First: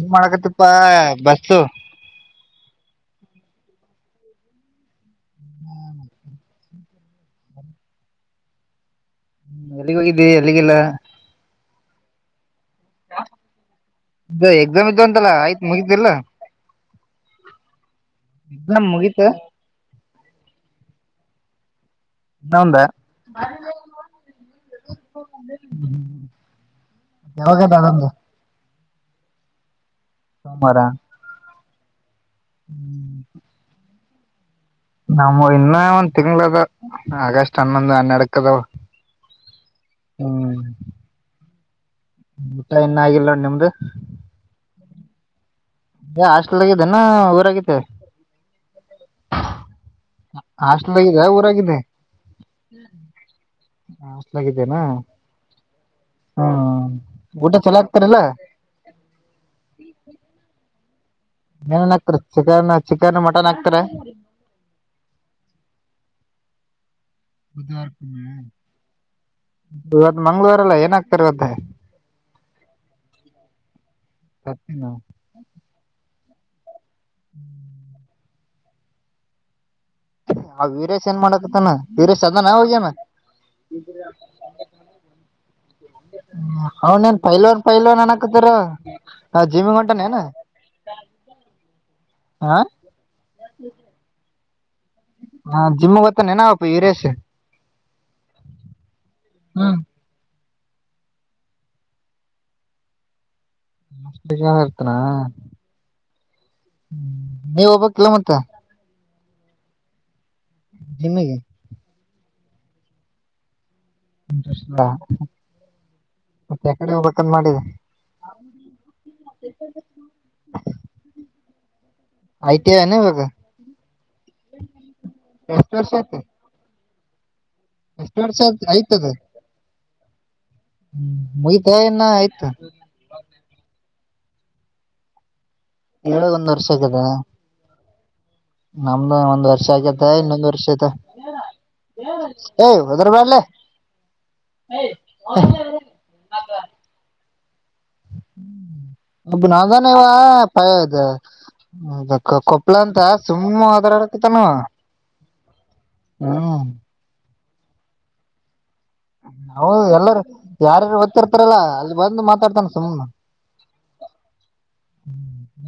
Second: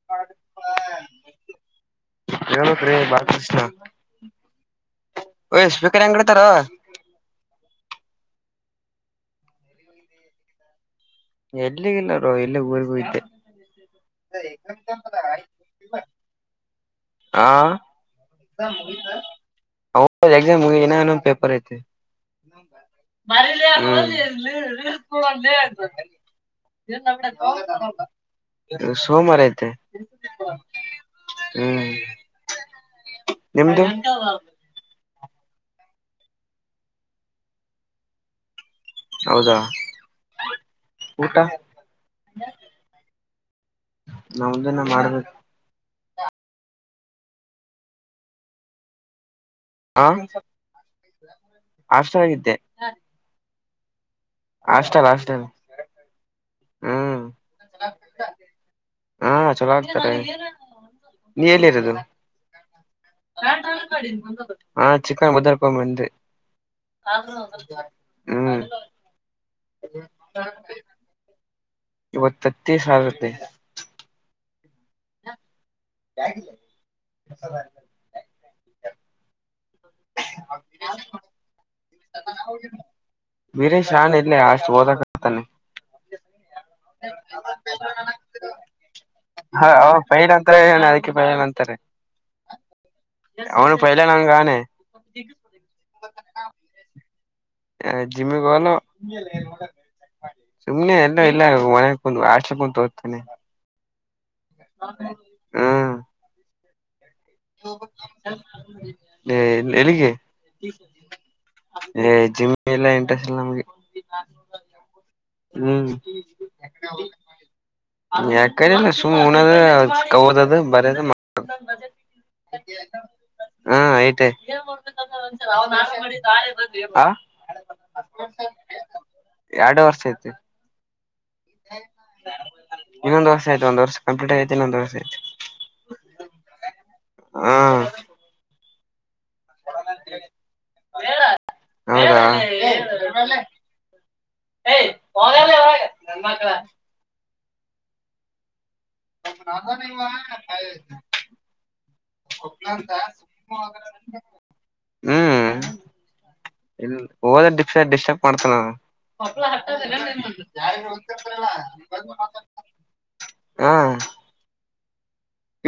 ಏನ್ ಮಾಡಕತ್ತಪ್ಪಾ ಬಸ್ಸು ಯನ ರ ಬ ಓಯ್ ಸ್ಪೀಕರ್ ಹೆಂಗ್ ಇಡತಾರೋ ಹ್ಮ ಎಲ್ಲಿಗೆ ಹೋಗಿದ್ದಿ ಎಲ್ಲಿಗಿಲ್ಲ. ಮೆಟ್ಲಿಇಲ್ಲ ರೋಹಿತ್ ಎಲ್ಲ ಇದು ಎಕ್ಸಾಮ್ ಇದ್ದು ಅಂತಲ್ಲ ಆಯ್ತ್ ಮುಗಿತಿಲ್ಲ [unintelligible] ಹ ಎಕ್ಸಾಮ್ ಮುಗೀತ ಅವಕ ಎಕ್ಸಾಮ್ ಮುಗನೊ ಇನ್ ಒನ್ ಪೇಪರ್ ಐತೆ ಇನ್ನೊಂದ ಮರಲ ಅಲ್ಲಿಕ ಯಾವಾಗದ ಅದೊಂದು [unintelligible] ಸೋ ಮಾರಾಯತೆ ಸೋಮಾರ ಹ್ಮ್ ಹ್ಮ್ ಹ [unintelligible] ನಮ್ಮ ಇನ್ನ ಒಂದ್ ತಿಂಗಳ ಅದ ಆಗಸ್ಟ್ ಹನ್ನೊಂದು ಹನ್ನಡಕ್ ಅದಾವ ಹೌದಾ ಹ್ಮ್ ಊಟ ಊಟ ಇನ್ನ ಆಗಿಲ್ಲ ನಿಮ್ದು ನಮ್ದುನ್ನ ಮಾಡ್ಬೇಕು ಹೇ ಹಾಸ್ಟೆಲ್ ಆಗಿದ್ದೇನೆ ಊರಗ ಇದ್ದೆ ಹ ಹಾಸ್ಟೆಲ್ ಆಗಿದ್ದೆ ಊರಾಗಿದ್ದೆ ಹಾಸ್ಟೆಲ್ಗಿದ್ದೆ ಹಾ ಹಾಸ್ಟೆಲ್ ಹಾಸ್ಟೆಲ್ ಹ್ಮ್ ಹ್ಮ ಊಟ ಚೊಲೋ ಹಾಕ್ತಾರಿಲ್ಲ ಹಾ ಚಲೋ ಆಗ್ತಾರೆ ನೀ ಏನನ್ ಎಲ್ಲಿರೋದು ಹಾಕ್ತರ ಚಿಕನ್ ಚಿಕನ್ ಮಟನ್ ಹಾಕ್ತರ [inaudible] ಹಾ ಚಿಕನ್ ಬದರ್ಕೊಂಡ್ ಬಂದೆ ಹ್ಮ್ ಇವತ್ತು ಮಂಗಳವಾರಲ್ಲ ಏನ ಹಾಕ್ತಾರಾ ಇವತ್ತು ಇವತ್ತ ತತ್ತಿ ಸಾರಾಯ್ತಿ. ಸತ್ತಿನ [unintelligible] ವೀರೇಶ್ ಏನ್ ಮಾಡಕತನ ವೀರೇಶ್ ಅದಾನ ಹೋಗ್ಯಾನ್ ವೀರೇಶ್ ಶಾನೆ ಇದ್ನ ಅಷ್ಟು ಓದಕತಾನೆ ಅವನೇನ್ ಪೈಲ್ವನ್ ಪೈಲ್ವನ್ ಅನಕತಾರ ಹ ಪೈಲ್ ಅಂತರ ಏನ ಅದಕ್ಕೆ ಪೈಲ್ ಅಂತಾರೆ ಹಾ ಅವನ ಪೈಲಾ ನಂಗಗಾನೆ ಹಾ ಜಿಮ್ಗ್ ಹೋತಾನೇನ ಅವನ್ ವೀರೇಶ್ ಜಿಮ್ಮಿಗೆ ಹೋಗಲ್ಲ ಸುಮ್ನೆ ಎಲ್ಲ ಇಲ್ಲ ಮನೆ ಕುಂತ ಹಾಸ್ಟೆಲ್ ಕುಂತ ಓದತಿನಿ ಅಷ್ಟ್ ಜನ ಇರ್ತನ. ಹ್ಮ್ ಹ್ಮ್ ನೀ ಹೋಬೇಕ್ಲೆ ಮತ್ತ. ಹೇ ಎಲ್ಲಿಗೆ. ಜಿಮ್ಮಿಗೆ. ಏ ಜಿಮ್ ಎಲ್ಲಾ ಇಂಟ್ರೆಸ್ಟ್ ಇಲ್ಲ ನಮ್ಗೆ. ಇಂಟ್ರೆಸ್ಟ್ ಇಲ್ಲ. ಹ್ಮ್. ಹೋಗ್ಬೇಕಂತ ಮಾಡಿದೆ ಯಾಕೆನಿಲ್ಲ ಸುಮ್ ಉಣದ ಓದದು ಬರಿಯದು ಮಕ್ ಐ ಟಿ ಐ ಏನ ಇವಾಗ ಹ್ಮ್ ಅಯ್ತೆ. ಹಾ ಎಷ್ಟ್ ಎಷ್ಟ ವರ್ಷ ಆತ್ ಆಯ್ತಾದ. ಎರಡು ವರ್ಷ ಐತಿ ಹ್ಮ್ ಇನ್ನೊಂದ್ ವರ್ಷ ಐತೆ ಒಂದ್ ವರ್ಷ ಕಂಪ್ಲೀಟ್ ಆಗೈತೆ ಇನ್ನೊಂದ್ ವರ್ಷ ಐತೆ. ಏಳಗ್ ಒಂದ್ ವರ್ಷ ಆಗದ ಒಂದ್ ಒಂದ್ ವರ್ಷ ಆಗ್ಯತೆ ಇನ್ನೊಂದ್ ವರ್ಷ ಆಯ್ತ. ಹೌದಾ ಏ ವದರ್ ಬ್ಯಾಡ್ ಲೇ. [unintelligible] ಒಬನಾದಾನೆ ಇವಾ ಪಯದೆ. ಅದಕ್ಕ ಕೊಪ್ಳ ಅಂತ ಸುಮ್ಮ್ ಅದ್ರಡಕತಾನವ ಹ್ಮ್. ಎಲ್ ಹೋದ್ರೆ ಡಿಸ್ಟ್ ಡಿಸ್ಟರ್ಬ್ ಮಾಡ್ತನವ. ನಾವು ಎಲ್ಲಾರ ಯಾರಾರು ಬತ್ತಿರ್ತಾರಲ್ಲಾ ಅಲ್ಲಿ ಬಂದು ಮಾತಾಡ್ತಾನ ಸುಮ್ನ. ಹ್ಮ್.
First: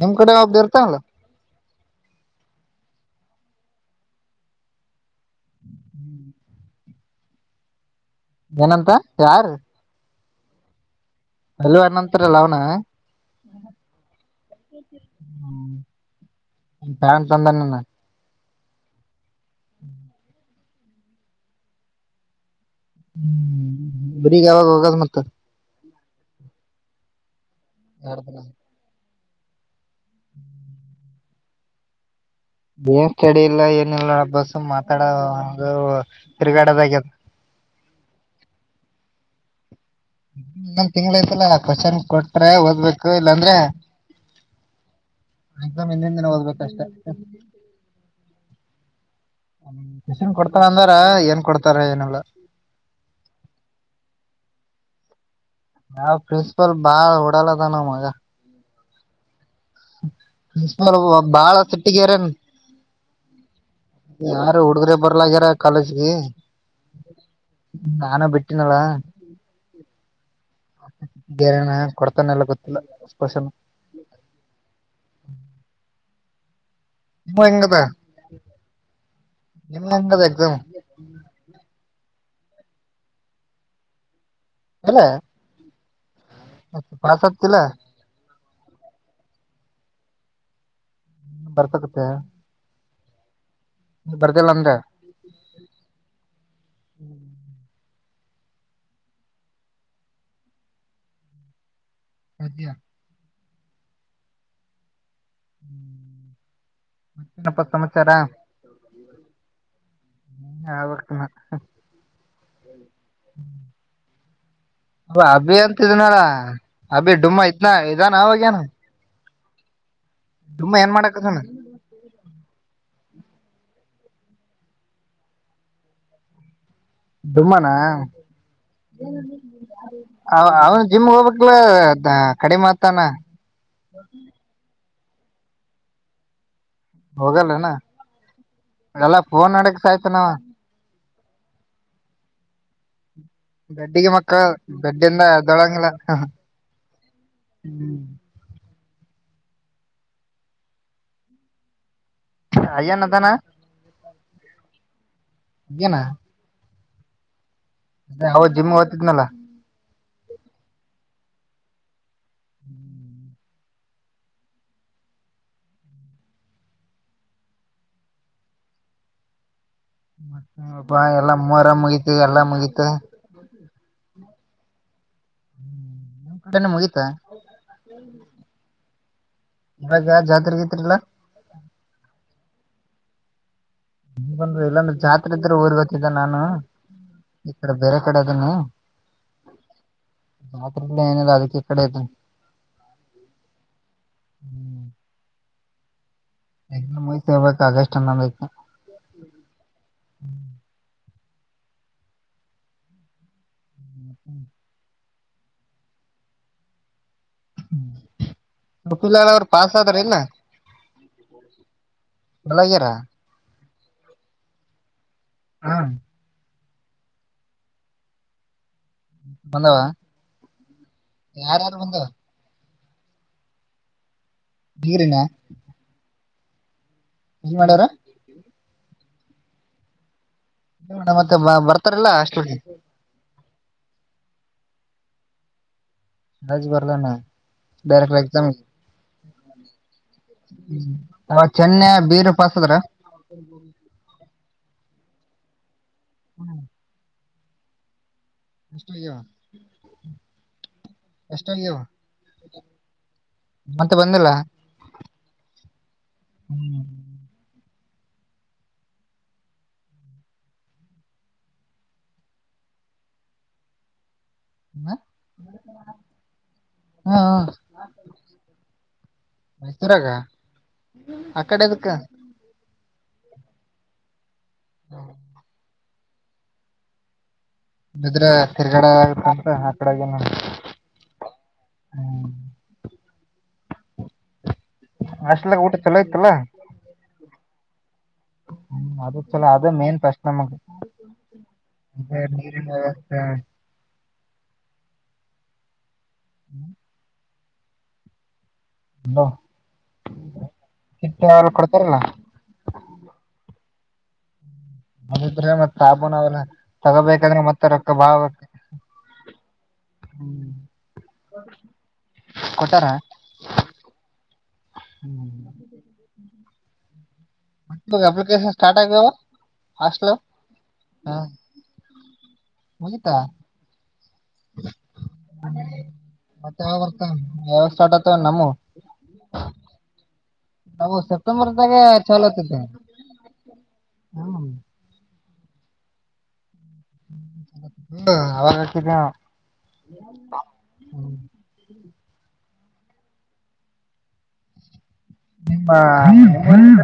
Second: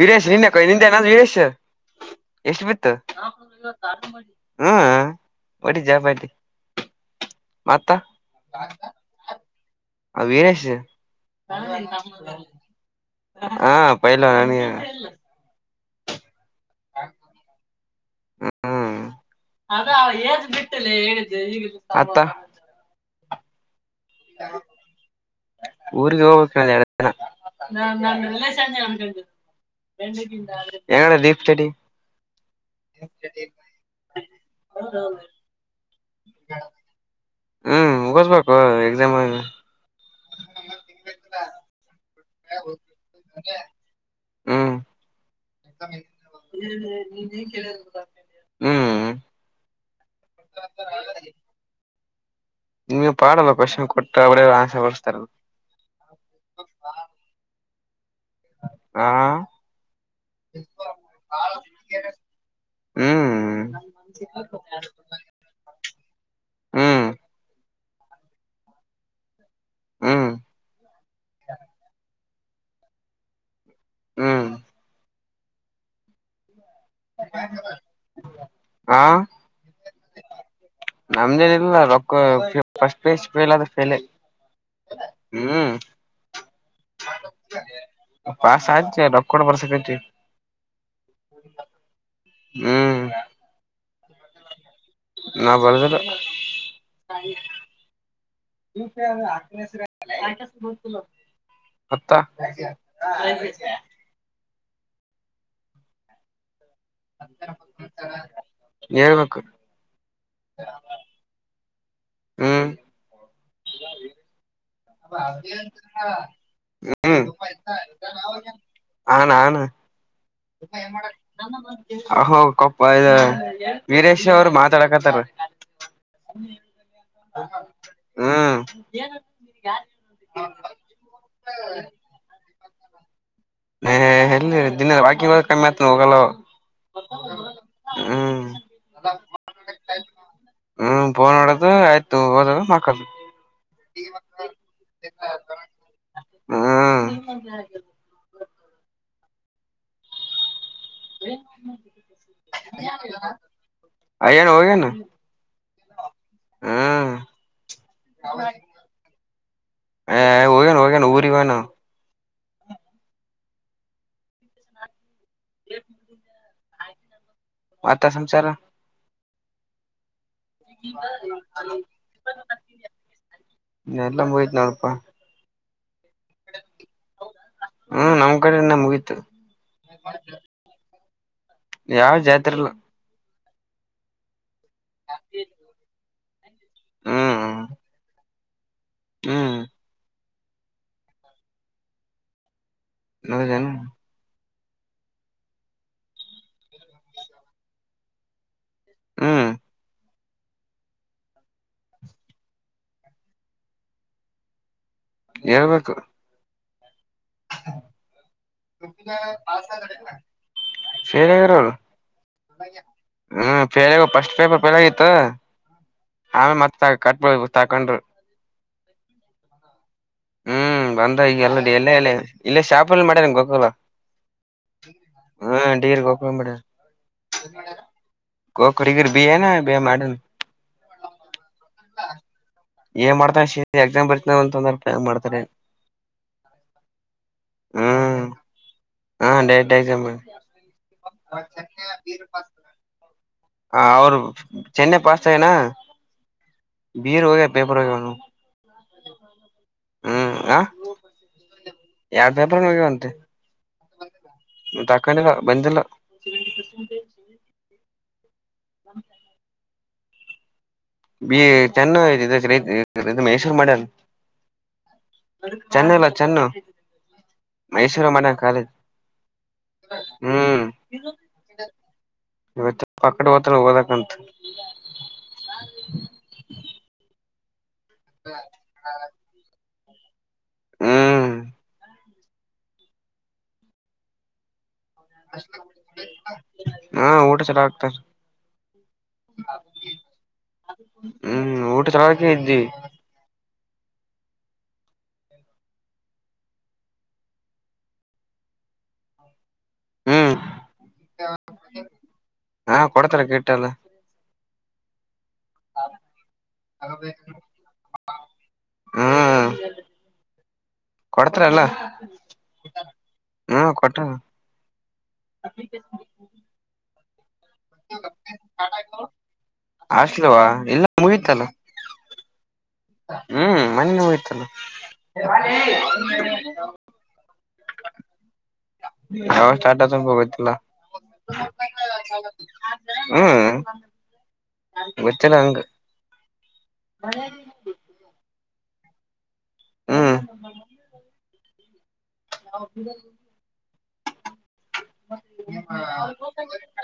ನಿಮ್ ಕಡೆ ನಿಂದೆ ಒಬ್ಬ ಕೈ ನಿಂದೆ ಇರ್ತಾನಲ್ಲ ನಾ [unintelligible] ಎಷ್ಟ್ ಬಿತ್ತ ಹ್ಮ್ ಒಟ್ಟ್ ಜಾಬೈತೆ ಮತ್ತ. ಏನಂತ ಯಾರ್. ಆ ವಿರೇಶ್. ಪೈಲ್ವಾನಂತರಲ್ಲ ಅವನ. ಹಾ ಪೈಲ್ವಾನ್ ಅವ್ನಿಗೆನೆ. ಥ್ಯಾಂಕ್ಸ್ ಅಂದಾನನ. ಹ್ಮ್ ಅದ ಏಜ್ ಬಿಟ್ಟ ಲೇ ಹೇಳಿದ್ದು [unintelligible] ಮತ್ತ ಹ್ಮ್ ಬಿಡಿಗ್ ಯಾವಾಗ ಹೋಗದು ಮತ್ತ. ಊರಿಗ್ ಯಾವಾಗ್ ಹೋಗ್ತಾ ಇದಿಯಾ ಎರಡ್ ದಿನ [unintelligible] ಎನದು ಡೀಪ್ ಸ್ಟಡಿ. ಏನ್ ಸ್ಟಡಿ ಇಲ್ಲ ಏನಿಲ್ಲ ಅಬ್ಬಾ ಸುಮ್ ಮಾತಾಡ ತಿರುಗಾಡದಾಗ್ಯದ್. ಹ್ಮ್ ಮುಗಿಸ್ಬೇಕು ಎಕ್ಸಾಮು ಇದೆ. ಇನ್ನೊಂದ್ ತಿಂಗ್ಳ್ ಅಯ್ತಲ್ಲ ಕೊಷನ್ ಕೊಟ್ಟ್ ಟ್ರೇ ಓದ್ಬೇಕು ಇಲ್ಲಾಂದ್ರೆ ಹ್ಮ್ ಎಕ್ಸಾಮ್ ಹಿಂದಿನ್ ದಿನ ಓದ್ಬೇಕಷ್ಟೆ ಹ್ಮ್ ಹ್ಮ್. ಕೊಷನ್ ಕೊಡ್ತನಿ ಅಂದರ ಏನ್ ಕೊಡ್ತಾರ ಏನಲ್ಲ. ನಿಮಗೆನ ಪಾಡಲ್ಲ ಕ್ವಶನ್ ಕೊಟ್ಟ ಅವರೆ ಆನ್ಸರ್ ಬರಸ್ತಾರಲ್. ಯಾವ್ ಪ್ರಿನ್ಸಿಪಲ್ ಬಾಳ್ ಉಡಾಲದನವ ಮಗ. ಹಾ. ಪ್ರಿನ್ಸಿಪಲ್ ಬಾಳ ಸಿಟ್ಟಿಗೆರನ್. ಹ್ಮ್ ಯಾರು ಹುಡುಗರೆ ಬರ್ಲಾಗ್ಯಾರ ಕಾಲೇಜ್ಗೆ. ಹ್ಮ್ ನಾನು ಬಿಟ್ಟಿನಲ್ಲ. ಹ್ಮ್ ಬೇರೆನ ಕೊಡ್ತಾನ ಇಲ್ಲ ಗೊತ್ತಿಲ್ಲ ಕೊಷನು. ಹ್ಮ್. ನಿಮ್ ಹೆಂಗದ ಹಾ. ನಿಮ್ ಹೆಂಗದ ಎಕ್ಸಾಮ್ ನಮ್ದೇನಲ್ಲ ರೊಕ್ಕ first P U C fail ಆದ್ರ್ ಫೇಲೇ. ಅಲ್ಲ ಪಾಸ್ ಅದ್ ರೊಕ್ಕ [unintelligible] ಬರ್ತಕತ್ತ ನೀ ಬರ್ದಿಲ್ಲ ಅಂದೇ ನಾವ್ ಬರ್ದಿಲ್ಲ [unintelligible] ಮತ ಏನಪ್ಪಾ ಸಮಾಚಾರ ಹೇಳಬೇಕು ನೀನೇ ಹೇಳಬೇಕು ಹ್ಮ್ ಹ್ಮ್ ಅಭಿ ಡುಮ್ಮ ಇದ್ನ ಇದಾನ ಅವಾಗೇನ ಹಾ ನಾನ್ ಡುಮ್ಮ ಏನ್ ಮಾಡಕತ್ತಾನ ಕೊಪ್ಪ ಇದು ವೀರೇಶ ಅವ್ರು ಮಾತಾಡಕಾತರ ಡುಮ್ಮನ ಅವನು ಜಿಮ್ ಹೋಗ್ಬೇಕಕ್ಲ ಕಡಿಮೆಮತನ ಹ ಎಲ್ಲಿ ದಿನ ವಾಕಿಂಗ್ ಹೋಗ್ತಾನ ಮತ್ ಹೋಗಲ್ಲ ಅವ. ಹೋಗನೇನ ಹ್ಮ್ ಎಲ್ಲಾ ಫೋನ್ ಮಾಡಕ್ ಸೈತನಾವ ಹ್ಮ ಫೋನ್ ನೋಡದು ಆಯ್ತು ಹದ ಮಕ್ಕದು ಬೆಡ್ಡಿಗೆ ಮಕ್ಕ ಬೆಡ್ಡಿಂದ ಎದ್ದೋಲಾಗಿಲ್ಲ ಹ್ಮ್ ಅಯ್ಯನ ಅದಾನ [unintelligible] ಅಯ್ಯನ್ ಹೋಗೇನು ಯಾವೋ ಜಿಮ್ ಹೊತ್ತಿದ್ನಲ್ಲ ಹ ಹೋಗೇನು ಹೋಗೇನು ಊರಿಗೆ ಹೋಗೇನು [unintelligible] ಮತ್ತೆ ಸಮಾಚಾರ ಮತ್ತಪಾ ಎಲ್ಲಾ ಮೊರಾ ಮುಗಿತ್ತು ಎಲ್ಲ ಮುಗಿತು ಎಲ್ಲಾ ಮುಗಿತು ನೋಡಪ್ಪ ಕಡೆನೆ ಮುಗೀತ ಹ್ಮ್ ನಮ್ ಕಡೆನು ಮುಗಿತು ಈವಾಗ ಜಾತ್ರೆಗಿತ್ರಿ ಇಲ್ಲ ಯಾವ ಜಾತ್ರೆಲ್ಲ ನೀ ಬಂದ ಇಲ್ಲೊಂದು ಜಾತ್ರೆಇದ್ರೆ ಊರಿಗೆ ಹೋಯ್ತಿದ್ದೆ ನಾನು ಈ ಹ್ಮ್ ಕಡೆ ಬೇರೆ ಕಡೆ ಅದಿನಿ ಹ್ಮ್ ಜಾತ್ರಿ ಇಲ್ಲ ಏನಿಲ್ಲ ಅದಕ್ಕೆ ಈಕಡೆ ಇದೀನಿ ಹೌದೇನು ಹ್ಮ್ ಎಕ್ಸಾಮ್ ಮುಗಿತವ ಆಗಸ್ಟ್ ಹ್ಮ್ ಹ್ಮ ಹ್ ಹೇಳ್ಬೇಕು [unintelligible] ಪಾಸ್ ಆದ್ರೇನು ಫೇಲ್ ಆಗಾರ ಆಗ್ಯಾರ ಅವ್ರುಹ್ಮ್ ಫಸ್ಟ್ ಪೇಪರ್ ಫೇಲ್ ಆಗಿತ್ತು ಹಾ ಆ ಮತ್ತ ಕಟ್ ತಕೊಂಡರು ಬಂದವ ಹ್ಮ್ ಬಂದ ಈಗ ಎಲ್ಲ ಯಾರ್ಯಾರು ಎಲ್ಲ ಬಂದಾರ ಎಲ್ಲ ಇಲ್ಲೇ ಶಾಪಲ್ಲಿ ಮಾಡ್ಯನಾ ಗೊತ್ತಲ್ಲ ಡಿಗ್ರಿನ ಹಾ ಅಂಗಾಡಿ ಓಪನ್ ಮಾಡ್ಯಾರ ಎಲ್ಲಿ ಮಾಡ್ಯಾರ [unintelligible] ಮಾಡ್ಯಾನ ಮತ್ತೆ ಬರ್ತಾರಲ್ಲ ಹಾಸ್ಟೆಲಿಗೆ ಮಾಡ್ತಾನ ಸಿ [unintelligible] ಏನ್ ಮಾಡ್ತಾರೆ ಏನೋ ರಾಜು ಬರ್ಲಾನ ಡೈರೆಕ್ಟರ್ ಹ್ಮ್ ಆಗ್ತಾತ ಹಾ ಡೈರೆಕ್ಟ್ ಎಕ್ಸಾಮ್ ಅವ ಚೆನ್ನೆ ಬೀರು ಪಸ್ದ್ರ ಹ ಅವ್ರು ಚೆನ್ನೈ ಪಸ್ತಾವನಾ ಹ್ಮ್ ವಿರುೋಗ ಪೇಪರ್ೋಗ ಒನು [inaudible] ಹ್ಮ್ ಆ ಎಷ್ಟಾಗ್ಯಾವ ಯಾವ ಪೇಪರ್ ಹೋಗ್ಯವಂತ ಮತ್ತೆ ಬಂದಿಲ್ಲ ತಾಕೊಂಡಿಲ್ಲ ಬಂದಿಲ್ಲ [inaudible] [inaudible] ಬಿ ಚೆನ್ನ ರಿಜಿಗ್ನೇಷನ್ ಹ್ಮ್ ಚೆನ್ನಲ್ಲ ಚೆನ್ನು ಹ್ಮ್ ಮೈಸೂರು ಮನ ಕಾಲೇಜ್ ಮೈಸೂರಾಗ ಹ್ಮ್ ಆ ಕಡೆದಕ್ಕ ಪಕ್ಡು ಒತ್ತಡ ಓದಕ ಅಂತ [unintelligible] [inaudible] ನಿದ್ರ ತಿರ್ಗಡಂತ ಆ ಕಡೆಏ ಹ್ಮ್ ಅಷ್ಟಲ್ಲ ಊಟ ಚಲೋ ಇಯತಲ್ಲ ಹಾ ಊಟ ಚಲೋ ಆಗ್ತಾರ ಹ್ಮ ಅ ಚಲ ಅದೇ ಮೇನ್ ಫಸ್ಟ್ ನಮಗ ಹ್ಮ್ ಊಟ ಹ ಚಲೋಕ ಇದ್ದಿ ನೀರಿ ವ್ಯವಸ್ಥೆ [inaudible] ಅಲ್ಲ ಹ್ಮ್ ಚಿಟ್ಟ ಕೊಡ್ತಾರಲ್ಲ ಹಾ ಕೊಡ್ತಾರ ಕಿಟ್ ಎಲ್ಲ ನೀದ್ರೆ ಮತ್ತತ್ ಸಾಬೂನಲ್ಲ ತಗೋಬೇಕಾದ್ರೆ ಮತ್ತೆ ರೊಕ್ಕ ಬಾ ಬ ಹ್ಮ ಕೊಡ್ತರ ಕೊಟ್ಟಾರ ಹ್ಮ ಕಟ್ಟರ [inaudible] ಅಪ್ಲಿಕೇಶನ್ ಸ್ಟಾರ್ಟ್ ಆಗಾವ ಹಾಸ್ಟ್ ಲ ಆಸ್ಲವಾ ಇಲ್ಲ ಹ ಮುಗತಲ್ಲ ಮುಗಿತಾ ಹ್ಮ್ ಮನ್ನೆ ಹೋಯ್ತಲ್ಲ ಮತ್ತೆ ಯಾವಾಗ ಬರ್ತ ಯಾವಾಗ ಸ್ಟಾರ್ಟ್ ಆತವ ನಮ್ಮ ಯಾವಷ್ಟಟಾಸ ಗೋಗತಿಲ್ಲ ನಾವು ಸೆಪ್ಟೆಂಬರ್ದಾಗೆ ಚಲತ್ತಿದ್ದ ಹ್ಮ ಚಲಂಗ ಅವಾಗಿದ್ದ ಹ್ಮ್ [inaudible] [inaudible] ಹಾ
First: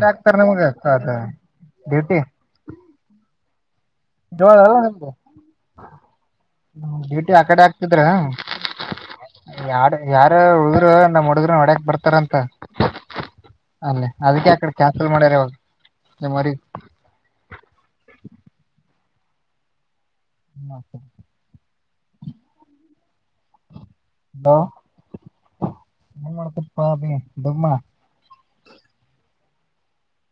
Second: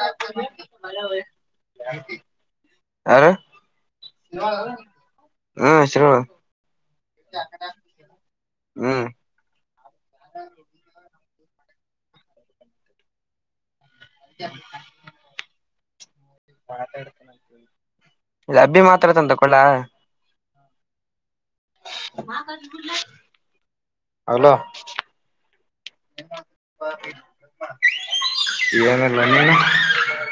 ಆಗ್ತಾರೆ ನಮಗ ಅದು ಡ್ಯೂಟಿ ಜೋಳಲ್ಲ ನಿಮ್ದು ಹ್ಮ ಡ್ಯೂಟಿ ಆಕಡೆ ಆಗ್ತಿದ್ರ ಹ್ಮ್ ಯಾರ ಉಳಿದ್ರರು ನಮ್ಮಡಿದ್ರ ವಡ್ಯಕ್ ಬರ್ತಾರಂತ ಅಲ್ಲ ಅದಕ್ಕೆ ಆಕಡೆ ಕ್ಯಾನ್ಸಲ್ ಮಾಡ್ಯಾರ ನಿಮ್ಮ ಊರಿಗಿ ಇ ಅಬ್ಬಿ ಮಾತಾಡ್ತಾ ಹತ [inaudible] ಹಲ ಮಾಡಪ್ಪ ಅ ದುಮ್ಮ [inaudible]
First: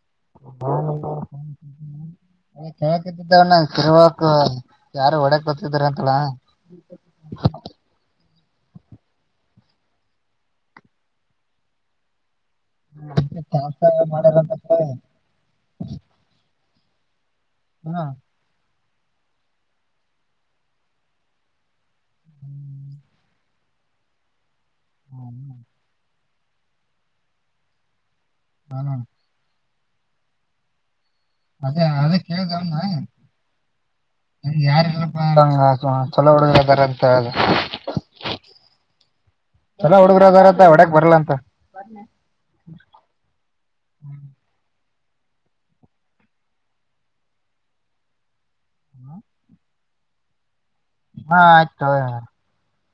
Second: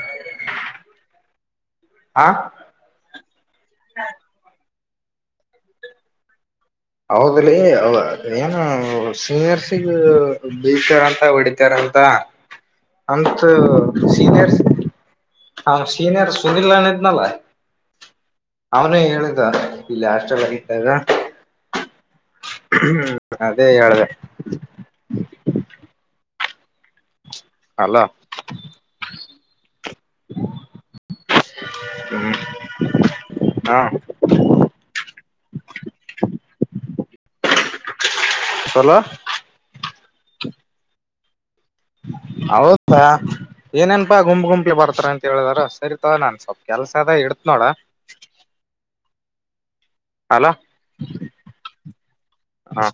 ಆ ತರಬೇಕು ಯಾರು ಒಓಡಕ್ ಗರ್ತಿದಿದ್ದಾರೆ ಅಂತಳ ಹೌದ್ರೀ ಏನು ಸೀನಿಯರ್ಸಿಗ ಬೀತಾರ ಅಂತ ಹೊಡಿತಾರ ಅಂತ ಅಂತ ಕೆಲಸ ಸೀನಿಯರ್ ಮಾಡ್ಯಾರಂತ ಕೇಳಿ ಸೀನಿಯರ್ [inaudible] ಇದ್ನಲ್ಲ ಹಾ ಅವನೆ ಹೇಳುದ ಇಲ್ಲಿ ಹಾಸ್ಟೆಲ್ ಅಲ್ಲಿ ಇದಗ ಹ್ಮ ಅದೇ ಹೇಳಿದೆ [unintelligible] ಹೆಲೋ ಹಾ [unintelligible] [unintelligible] ಹ್ಮ್ [inaudible] ಹ ಯಾರಲ್ಲಬಡ್ದರ [inaudible] ಚಲ ಎಲ್ಲ ಹುಡುಗರುದಾರತ್ತ ಒಡಕ್ ಬರ್ಲ್ಲ ಅಂತ ಹೌದಾ ಏನೇನ್ಪಾ ಗುಂಪು ಗುಂಪಿ ಬರ್ತ ತ್ರ ಅಂತ ಹೇಳಿದಾರ ಸರಿತ ನಾನ್ ಸ್ವಲ್ಪ ಕೆಲ್ಸ ಅದ ಇಡತ್ ನೋಡ [unintelligible] ಹೆಲೋ ಹಾ ಆಯ್ತ ಹಾ